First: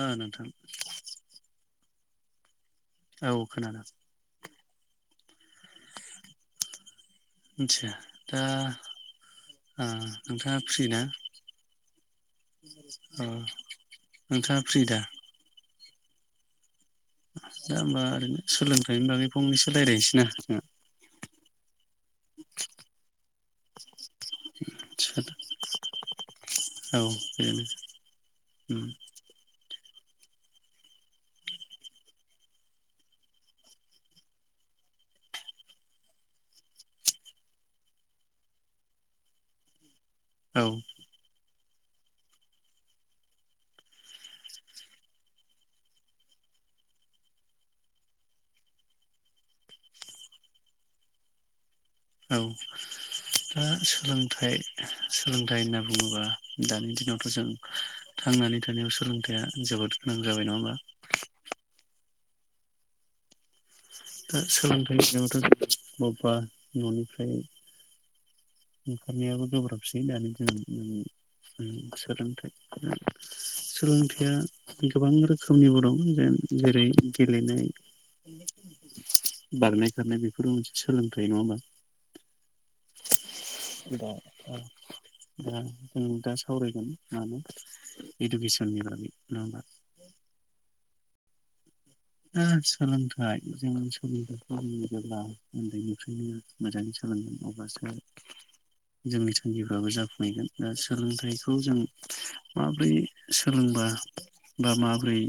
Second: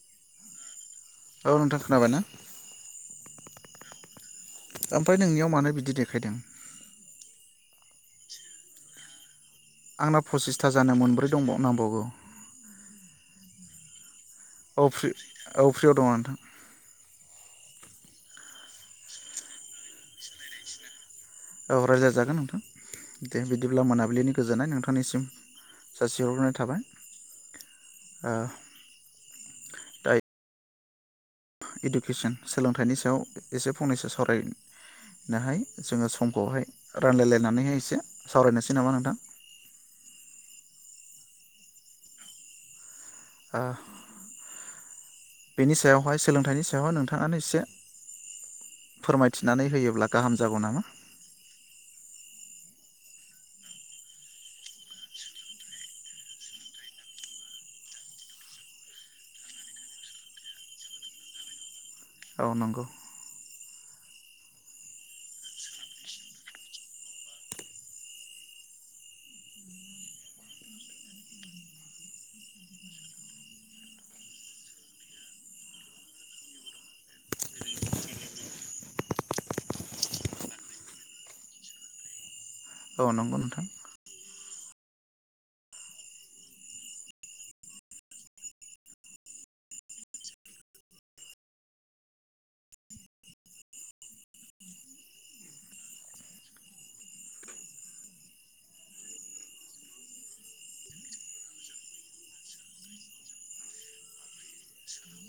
आ नोंथां औ नोंथां खोनाबाय ना औ खोनादों ओमफ्राय नोंनियाव मानो बिदि देखायदों मिथिया दा ओ आंना नोंथाङा फसिसथा फ्रि जानो ना मोनब्रै दंबाव नांबावगौ औ औ फ्रि औ फ्रियाव दङ आं नोंथां दा होमबा ओरैनो सोलोंथाइनि बागै फंनैसो रायज्लायनोसै ना औ रायजा जागोन नोंथां दे बिदिब्ला मोना बुब्लिनि गोजोननाय नोंथांनिसिम जोंहा जासि हरग्रोनाय औ बेनो ओम दा इडुकेसन सोलोंथाइनि सायाव एसे फंनैसो सावरायनो हाय जोङो समखौहाय रानलाय लायनानै हाय एसे सावरायनोसै नामा नोंथां औ ओ बेनि सायावहाय सोलोंथाइनि सायावहाय नोंथाङानो एसे फोरमायथिनानै होयोब्ला गाहाम जागौ नामा औ दा सोलोंथाइ सोलोंथाइ होनना बुङोबा दानि दिनावथ जों थांनानै थानायाव सोलोंथाइया जोबोद गोनां जाबाय नङा होमबा औ नोंगौ दा सोलोंथाइ बिथिंङावथ जों बबेबा ननिफ्राय ओंखारनायाबो गोब्राबसै दानि जों सोलोंथाइ सोलोंथाइया गोबां रोखोमनिबो दं जेन जेरै गेलेनाय बारनाय खारनाय बेफोरबो मोनसे सोलोंथाइ नङा होमबा औ नंगौ नोंथां दा दा जों दा सावरायगोन मानो इडुकेसननि बागै नङा होमबा दा सोलोंथाइ जोंनि सोलोंथाइखौ जोङो जेब्ला उन्दैनिफ्रायनो मोजाङै सोलोंगोन अब्लासो जोंनि थांखिफ्राबो जाफुंहैगोन दा सोलोंथाइखौ जों माबोरै सोलोंबा बा माबोरै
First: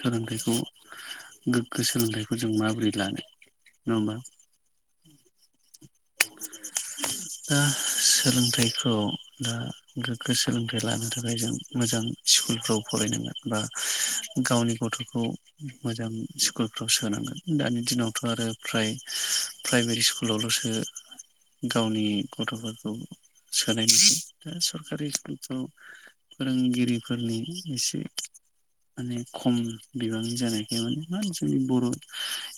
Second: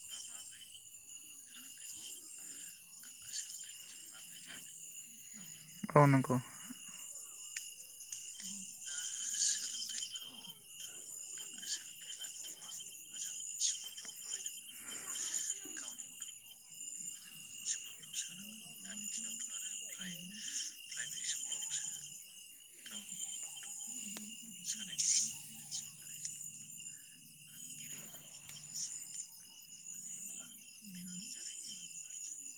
सोलोंथाइखौ गोग्गो सोलोंथाइखौ जों माब्रै लानो नङा होमबा अ नंगौ दा सोलोंथाइखौ दा गोग्गो सोलोंथाइ लानो थाखाय जों मोजां स्कुलफ्राव फरायनांगोन बा गावनि गथखौ मोजां स्कुलफ्राव सोनांगोन दानि दिनावथ आरो फ्राय प्राइभेट स्कुलावलसो गावनि गथफोरखौ सोनायसै दा सरखारि स्कुलफ्राव फोरोंगिरिफोरनि एसे माने खम बिबांनि जानायखाय माने मा जोंनि बर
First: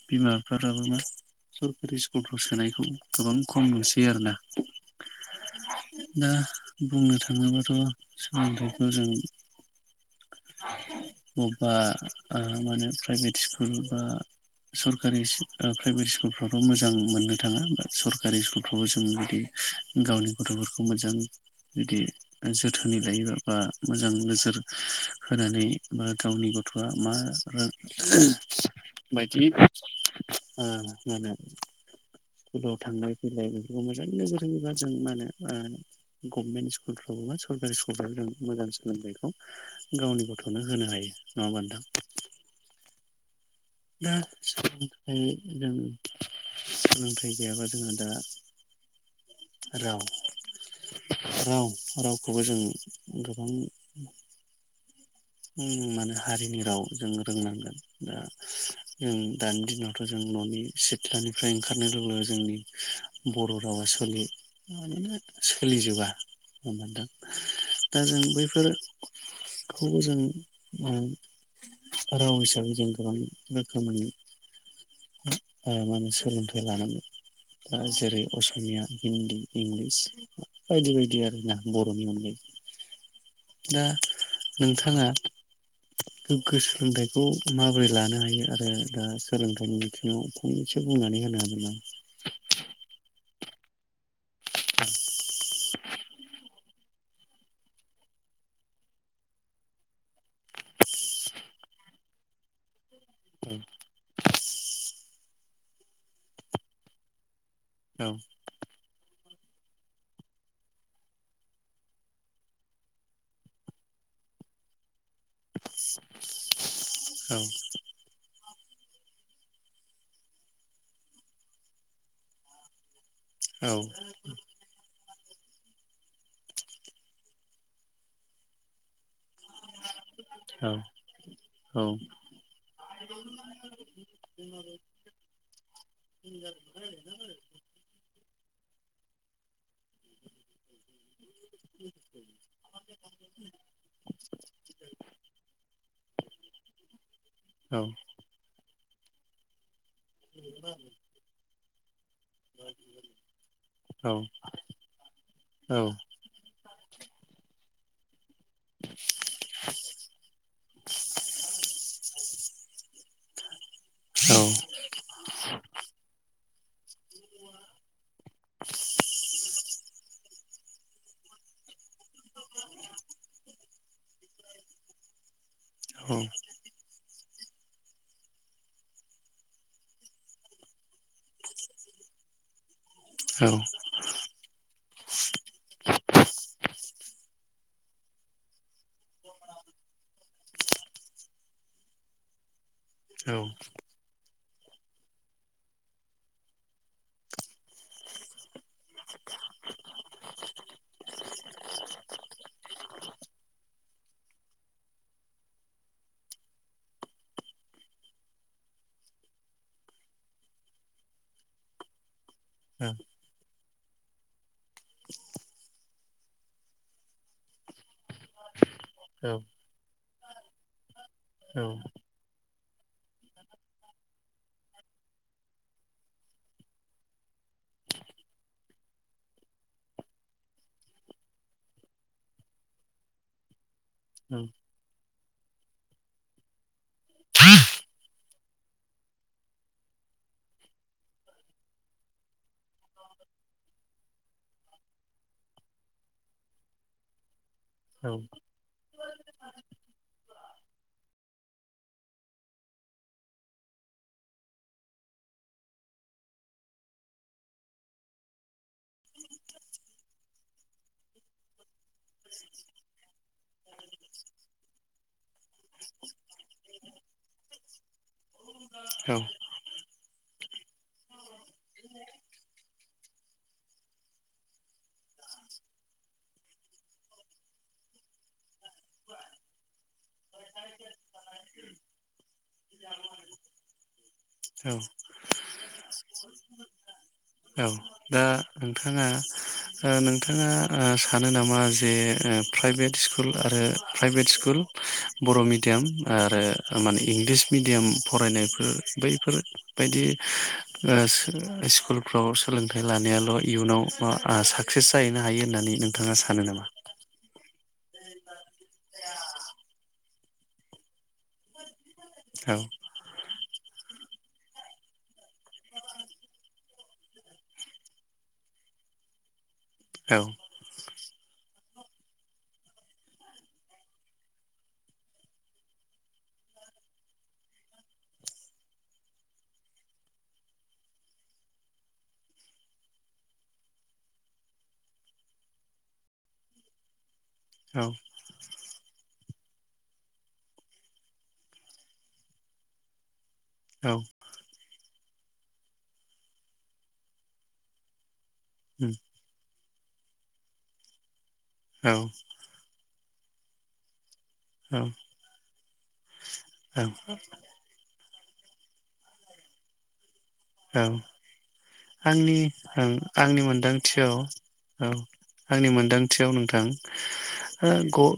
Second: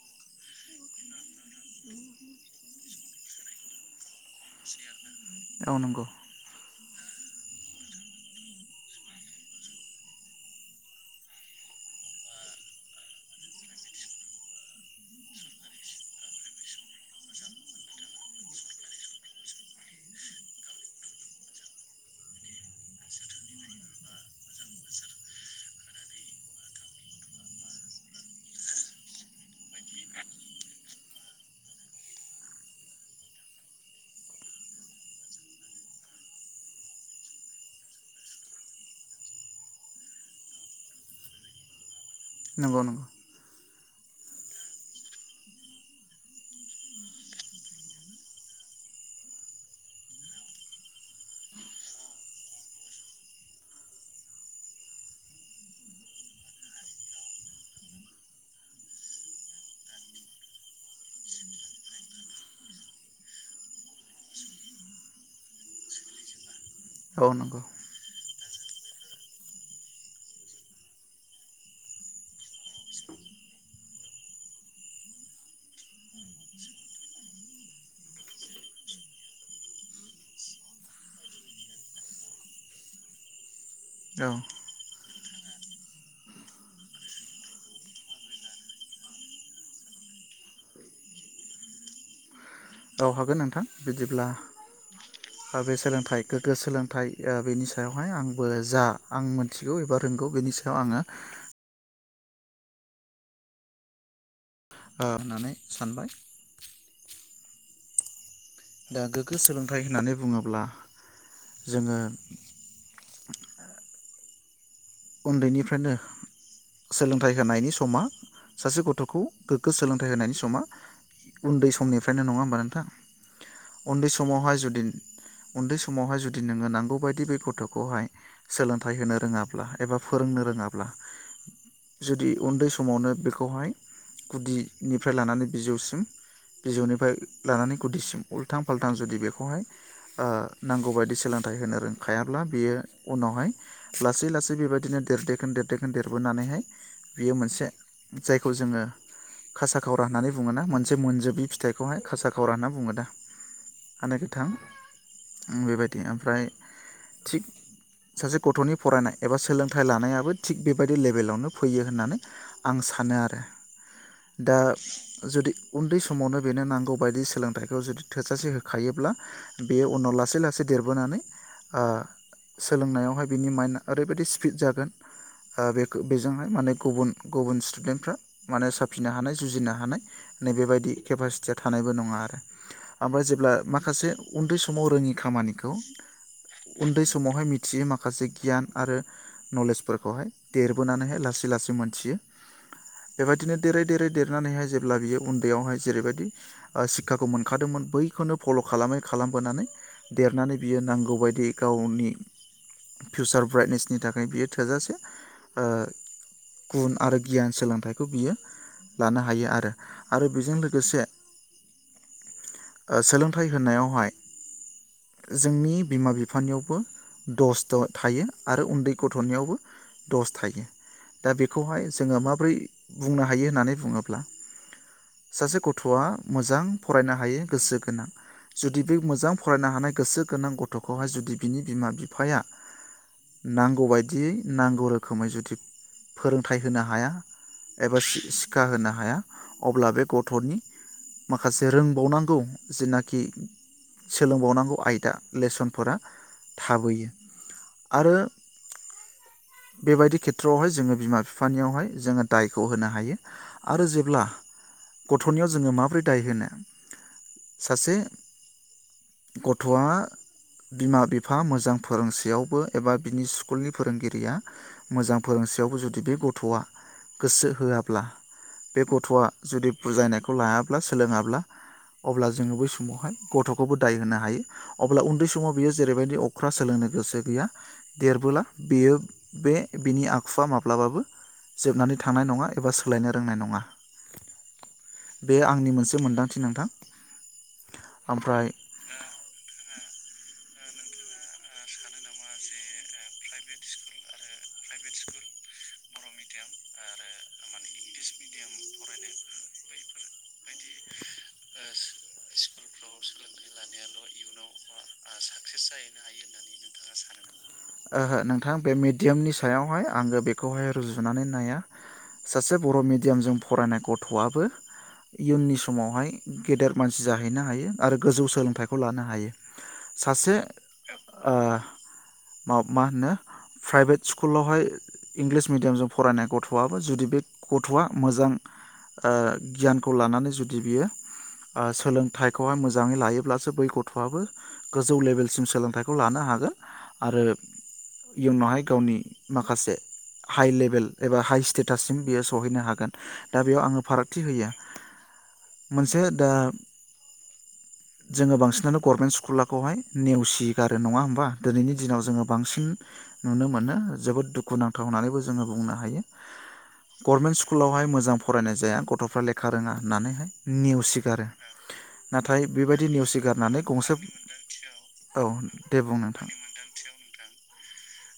बिमा बिफा फ्राबो मा सरखारि स्कुलफ्राव सोनायखौ गोबां खम नुसै बे आरोना औ नंगौ दा बुंनो थाङोबाथ सोलोंथाइखौ जों बबेबा मा ओ होनो प्राइभेट स्कुल बा सरकारि सिक प्राइभेट स्कुलफ्रावथ मोजां मोननो थाङा बा सरकारि स्कुलफ्रावबो जों जुदि गावनि गथफोरखौ मोजां जुदि जोथोनै लायोबा बा मोजां नोजोर होनानै बा गावनि गथआ मा [unintelligible] बायदि मा होनो स्कुलाव थांलाय फैलाय बेफोरखौ मोजां नोजोर होयोबा जों मा होनो ओ गभमेन्ट स्कुलफ्रावबो बा सरकारि स्कुलफ्राव जों मोजां सोलोंथाइखौ गावनि गथनो होनो हायो नङा होनबा नोंथां नंगौ नंगौ [unintelligible] दा सोलोंनो थाखाय जों सोलोंथाइ गैयाबा जोंहा दा राव राव रावखौबो जों गोबां माने हारिनि राव जों रोंनांगोन दा जों दानि दिनावथ जों ननि सिथ्लानिफ्राय ओंखारनाय लोगो लोगो जोंनि बर रावा सोलि माने सोलिजोबा औ नंगौ दा जों बे [unintelligible] [unintelligible] बेखौबो जों राव राव हिसाबै जों गोबां रोखोमनि मा होनो सोलोंथाइ लानानै दा जेरै असमिया हिन्दी इंलिस बायदि बायदि आरोना बरनि अनगायैबो दा औ नोंथाङा गोग्गो सोलोंथाइखौ माबोरै लानो हायो आरो दा सोलोंथाइनि बिथिङाव फंनैसो बुंनानै होनो हागोन ना औ हागोन नोंथां बिदिब्ला ओ बे सोलोंथाइ गोग्गो सोलोंथाइ ओ बेनि सायावहाय आंबो जा आं मोनथिगौ एबा रोंगौ बेनि सायाव आङो ओ होननानै सानबाय औ दा गोग्गो सोलोंथाइ होननानै बुङोब्ला जोङो उन्दैनिफ्रायनो सोलोंथाइ औ होनायनि समा सासे गथ'खौ गोग्गो सोलोंथाइ होनायनि समा उन्दै समनिफ्रायनो नङा होमबा नोंथां औ उन्दै समावहाय जुदि उन्दै समावहाय जुदि नोङो नांगौ बायदि बे गथ'खौहाय सोलोंथाइ होनो रोङाब्लाहाय फोरोंनो रोङाब्ला औ औ जुदि उन्दै समावनो बेखौहाय गुदिनिफ्राय लानानै बिजौसिम बिजौनिफ्राय लानानै गुदिसिम उल्थां फाल्थां जुदि बेखौहाय नांगौबायायदि सोलोंथाइ होनो रोंखायाब्ला बियो उनावहाय लासै लासै थ बेबायदिनो देरदेखोन देरदेखोन देरबोनानैहाय बियो मोनसे औ जायखौ जोङो खासा खावरा होननानै बुङोना मोनसे मोनजोबै फिथाइखौहाय खासा खावरा होनना बुङो दा औ आने गोथां औ औ बेबायदि ओमफ्राय थिग सासे गथ'नि फरायनाय एबा सोलोंथाइ लानायाबो थिग बेबायदि लेबेलावनो फैयो होननानै आं सानो आरो दा औ जुदि उन्दै समावनो बेनो नांगौबायायदि सोलोंथाइखौ जुदि थोजासे होखायोब्ला बेयो उनाव लासै लासै देरबोनानै ओ सोलोंनायावहाय बिनि माइन्ड ओरैबायाददि स्पिड जागोन बेखौ बेजोंहाय माने गुबुन गुबुन स्टुडेन्टफ्रा माने साफिनो हानाय जुजिनो हानाय नैबेबायाददि केपासिटिया थानायबो नङा आरो ओमफ्राय जेब्ला माखासे उन्दै समाव रोङि खामानिखौ उन्दै समावहाय मिथिययो माखासे गियान आरो नलेजफोरखौहाय देरबोनानैहाय लासै लासै मोनथियो बेबायदिनो देरै देरै देरनानैहाय जेब्ला बियो उन्दैयावहाय जेरैबायदि सिक्षाखौ मोनखादोंमोन बैखौनो फल' खालामै खालामबोनानै देरनानै बियो नांगौबायायदि गावनि फिउसार ब्राइटनेसनि थाखाय बियो थोजासे गुन आरो गियान सोलोंथाइखौ बियो लानो हायो आरो आरो बेजों लोगोसे सोलोंथाइ होनायावहाय जोंनि बिमा बिफानियावबो दस द' थायो आरो उन्दै गथ'नियावबो दस थायो दा बेखौहाय जोङो माब्रै बुंनो हायो होननानै बुङोब्ला सासे गथ'आ मोजां फरायनो हायो गोसो गोनां जुदि बे मोजां फरायनो हानाय गोसो गोनां गथ'खौहाय जुदि बिनि बिमा बिफाया नांगौबायायदियै नांगौ रोखोमै जुदि फोरोंथाइ होनो हाया एबा सिखाा होनो हाया अब्ला बे गथ'नि माखासे रोंबावनांगौ जेनाखि सोलोंबावनांगौ आयदा लेसनफोरा थाबोयो आरो औ बेबायदि खेथ्रआवहाय जोङो बिमा बिफानियावहाय जोङो दायखौ होनो हायो आरो जेब्ला गथ'नियाव जोङो माब्रै दाय होनो सासे गथ'आ बिमा बिफा मोजां फोरोंसेयावबो एबा बिनि स्कुलनि फोरोंगिरिया मोजां फोरोंसेयावबो जुदि बे गथ'आ गोसो होआब्ला बे गथ'आ जुदि बुजायनायखौ लायाब्ला सोलोङाब्ला अब्ला जोङो बै समावहाय गथ'खौबो दाय होनो हायो अब्ला उन्दै समाव बियो जेरैबायदि अख्रा सोलोंनो गोसो गैया देरबोला बेयो बे बिनि आखुवा माब्लाबाबो जोबनानै थांनाय नङा एबा सोलायनो रोंनाय नङा औ बे आंनि मोन से मोनदांथि नोंथां। औ दा ओमफ्राय नोंथाङा नोंथाङा ओ सानो नामा जे ओ प्राइभेट स्कुल आरो प्राइभेट स्कुल बर' मिडियाम आरो माने इंलिस मिडियाम फरायनायफोर बैफोरबायदि ओ स्कुल फ्राव सोलोंथाइ लानायाल' इयुनाव ओ साकसेस जाहैनो हायो होननानै नोंथाङा सानो नामा? ओहो नों थां बे मिडियामनि सायावहाय आङो बेखौहाय रुजुनानै नाया। सासे औ बर' मिडियामजों फरायनाय ग थ'आबो इयुननि समावहाय गेदेर मानसि जाहैनो हायो आरो गोजौ सोलोंथाइखौ लानो हायो। औ सासे ओ मा मा होनो प्राइभेट स्कुलावहाय इंलिस मिडियामजों फरायनाय गथ'आबो जुदि बे गथ'आ मोजां ओ गियानखौ लानानै जुदि बियो ओ सोलोंथाइखौहाय मोजाङै लायोब्लासो बै गथ'आबो गोजौ लेभेलसिम सोलोंथाइखौ लानो हागोन। आरो औ इयुनावहाय गावनि माखासे हाइ लेभेल एबा हाइ स्टेटाससिम बियो सहैनो हागोन। दा बेयाव आङो औ फारागथि होयो मोनसे दा जो बांसिनो गभर्मेन स्कुला खौहाय नेवसि गारो नङा होमबा औ दिनाव जोङो बांसिन नुनो मोनो जोबोद औ दुखुुनांथाव होननानैबो जोङो बुंनो हायो औ गभर्नमेन्ट स्कुलावहाय मोजां फरायनाय जाया गथ'फ्रा लेखा रोङा होननानैहाय औ नेवसिगारो आंनि नाथाय बेबायदि ओं आंनि नेवसिगारनानै गंसे मोनदांथियाव औ आंनि मोनदांथियाव नोंथां याव नोंथां ग'ओ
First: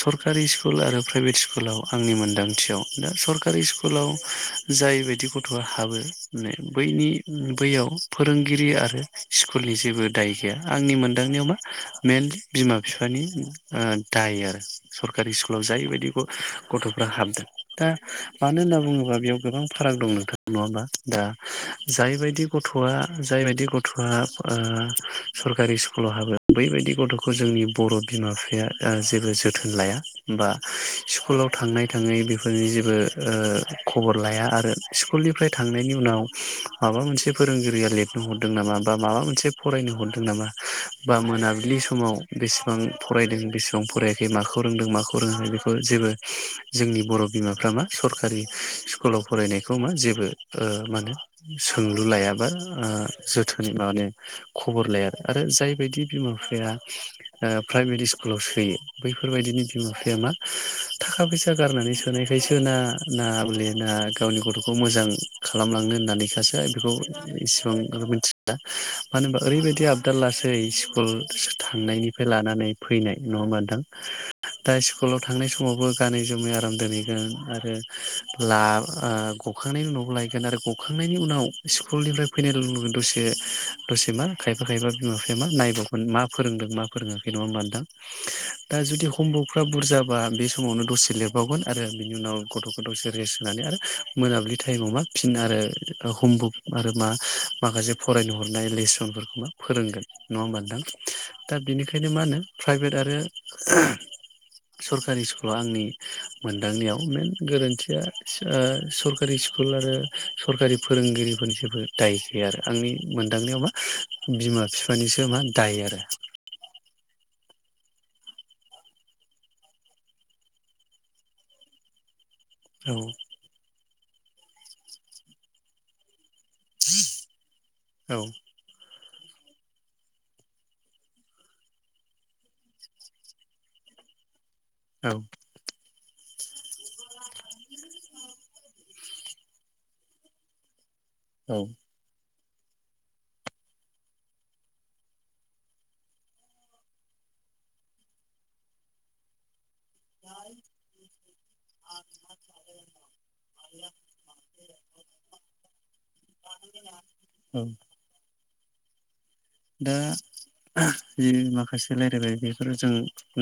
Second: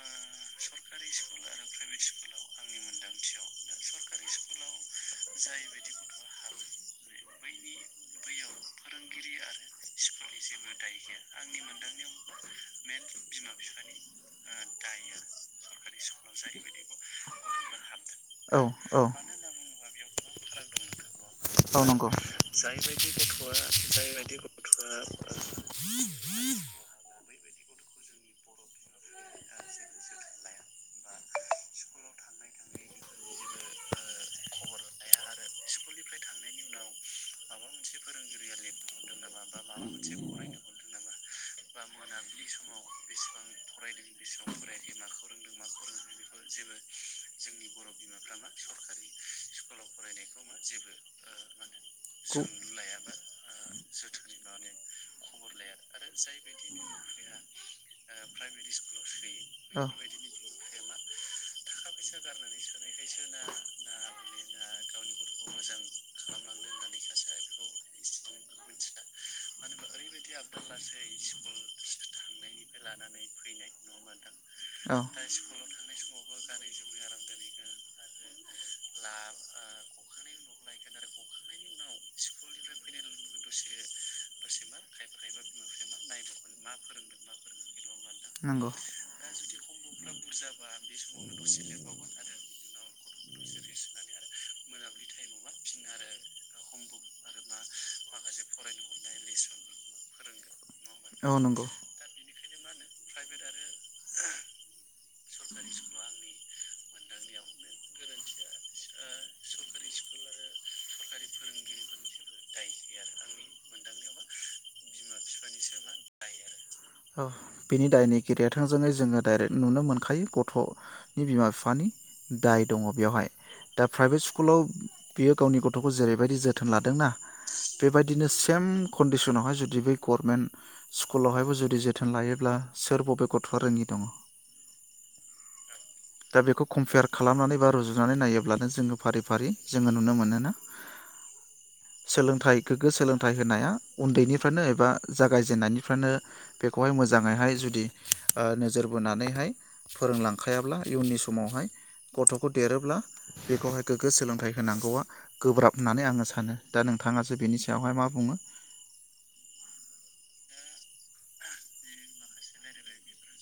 सर कारि स्कुल आरो प्राइभेट स्कुलाव आंनि मोनदांथियाव दा सरकारि स्कुलाव जायबायदि गथ'आ हाबो माने बैनि बैयाव फोरोंगिरि आरो स्कुलनि जेबो दाय गैया। आंनि मोनदांनायाव मा मेइनलि बिमा बिफानि दाय आरो सरकारि स्कुलाव जायबायदि गथ'फ्रा हाबदों दा मानो औ होनना औ बुङोब्ला बेयाव गोबां फाराग दं नों थां नङा होमबा। दा औ नंगौ जायबायदि गथ'आ जायबायदि गथ'आ ओ सरकारि स्कुलाव हाबो बैबायदि गथ'खौ जोंनि बर' बिमा बिफा ओ जेबो जोथोन लाया बा स्कुलाव थांनाय थाङै बेफोरनि जेबो ओ खबर लाया आरो स्कुलनिफ्राय थां थांनायनि उनाव माबा मोनसे फोरोंगिरि रिया लिरनो हरदों नामा बा माबा मोनसे फरायनो हरदों नामा बा मोनाबिलि समाव बेसेबां फरायदों बेसेबां फरायाखै माखौ रोंदों माखौ रोङाखै बेखौ जेबो जोंनि बर' बिमाफ्रा मा सरखारि स्कुलाव फरायनायखौ मा जेबो ओ मा नो सोंलु औ लायाबा जोथोनै माने खबर लाया आरो आरो जायबायदि बिमा बिफाया प्राइबेट स्कुलाव सोयो बैफोरबायदिनि औ बिमा बिफाया मा थाखा फैसा गारनानै सोनायखायसोना नाले ना गावनि गथ'खौ मोजां। खालामलांनो होननानैखासो बेखौ इसिबां मिथिला मानो होनबा ओरैबायदि आपदार लासै स्कुल थांनायनिफ्राय लानानै फैनाय नङा होमबा नोंथां दा स्कुलाव थांनाय समावबो गानै जोमै आराम दोनहैगोन आरो ला ओ गखांनायनि उ न'आव लाय गखांनायनि उनाव स्कुलनिफ्राय फैनाय लगे लगे दसे दसे मा खायफा खायफा बिमा बिफाया मा नायबावगोन मा फोरोंदों मा फोरोङाखै नङा होनबा नोंथां नंगौ दा जुदि हमवारकफ्रा बुरजाबा बे समावनो दसे लिरबावगोन आरो बिनि उनाव गथ'खौ दसे रेस्ट होनानै आरो मोनाबिलि टाइमाव मा फिन आरो हमबुक आरो मा माखासे फरायनो हरनाय लेसनफोरखौ मा फोरोंगोन नङा नङा होमबा नोंथां औ दा नंगौ बेनिखायनो मा होनो प्राइभेट आरो सरखा कारि स्कुलाव आंनि मोनदांनायाव मेन गोरोन्थिया ओ सरकारि स्कुल आरो सरखारि फोरोंगिरिफोरनि जेबो दाय गैया आरो आंनि मोनदांनायाव मा बिमा बिफानिसो मा ह दायो आरो बिनि दायनिगिरिया थोंजोंङै जोङो दाइरेक्ट नुनो मोनखायो गथ'नि बिमा बिफानि। दाय दङ औ बेवहाय दा प्राइभेट स्कुलाव बियो गावनि गथ'खौ जेरैबायदि जोथोन थोन लादोंना औ बेबायदिनो सेम कन्डिसनाव जुदि बै गभर्नमेन्ट स्कुलावहायबो जुदि जुदि जोथोन लायोब्ला सोर बबे गथ'आ रोङि दङ औ दा बेखौ कम्पेयार खालामनानै बा रुजुनानै नायोब्लानो जोङो फारि फारि जोङो नुनो मोनोना? औ सोलोंथाइ गोग्गो सोलोंथाइ होनाया उन्दैनिफ्रायनो एबा जागायजेननायनिफ्रानो बेखौहाय मोजाङैहाय जुदि ओ नोजोर बोनानैहाय फोरोंलांखायाब्ला इयुननि समावहाय गथ'खौ देरोब्ला बेखौहाय गोग्गो सोलोंथाइ होनांगौआ गोब्राब होननानै आङो सानो दा नोंथाङासो बेनि औ सायावहाय मा बुङो? दा जि माखासे रायलायबाय बेफोरो जों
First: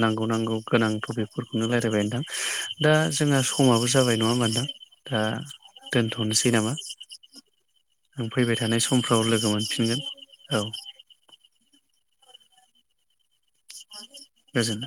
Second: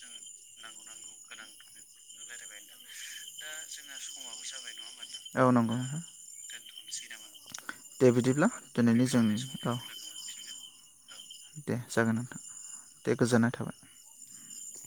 नांगौ नांगौ गोनां टपिकफोरखौनो रायलायबाय दा जोंहा समाबो जाबाय नङा होमबा नोंथां दा औ नंगौ नोंथां। दोनथ'नोसै नामा दे नों बिदिब्ला फैबाय थानाय दिनैनि समफ्राव जोंनि लोगो औ मोनफिनगोन औ। दे जागोन नोंथां दे गोजोननाय थाबाय। गोजोन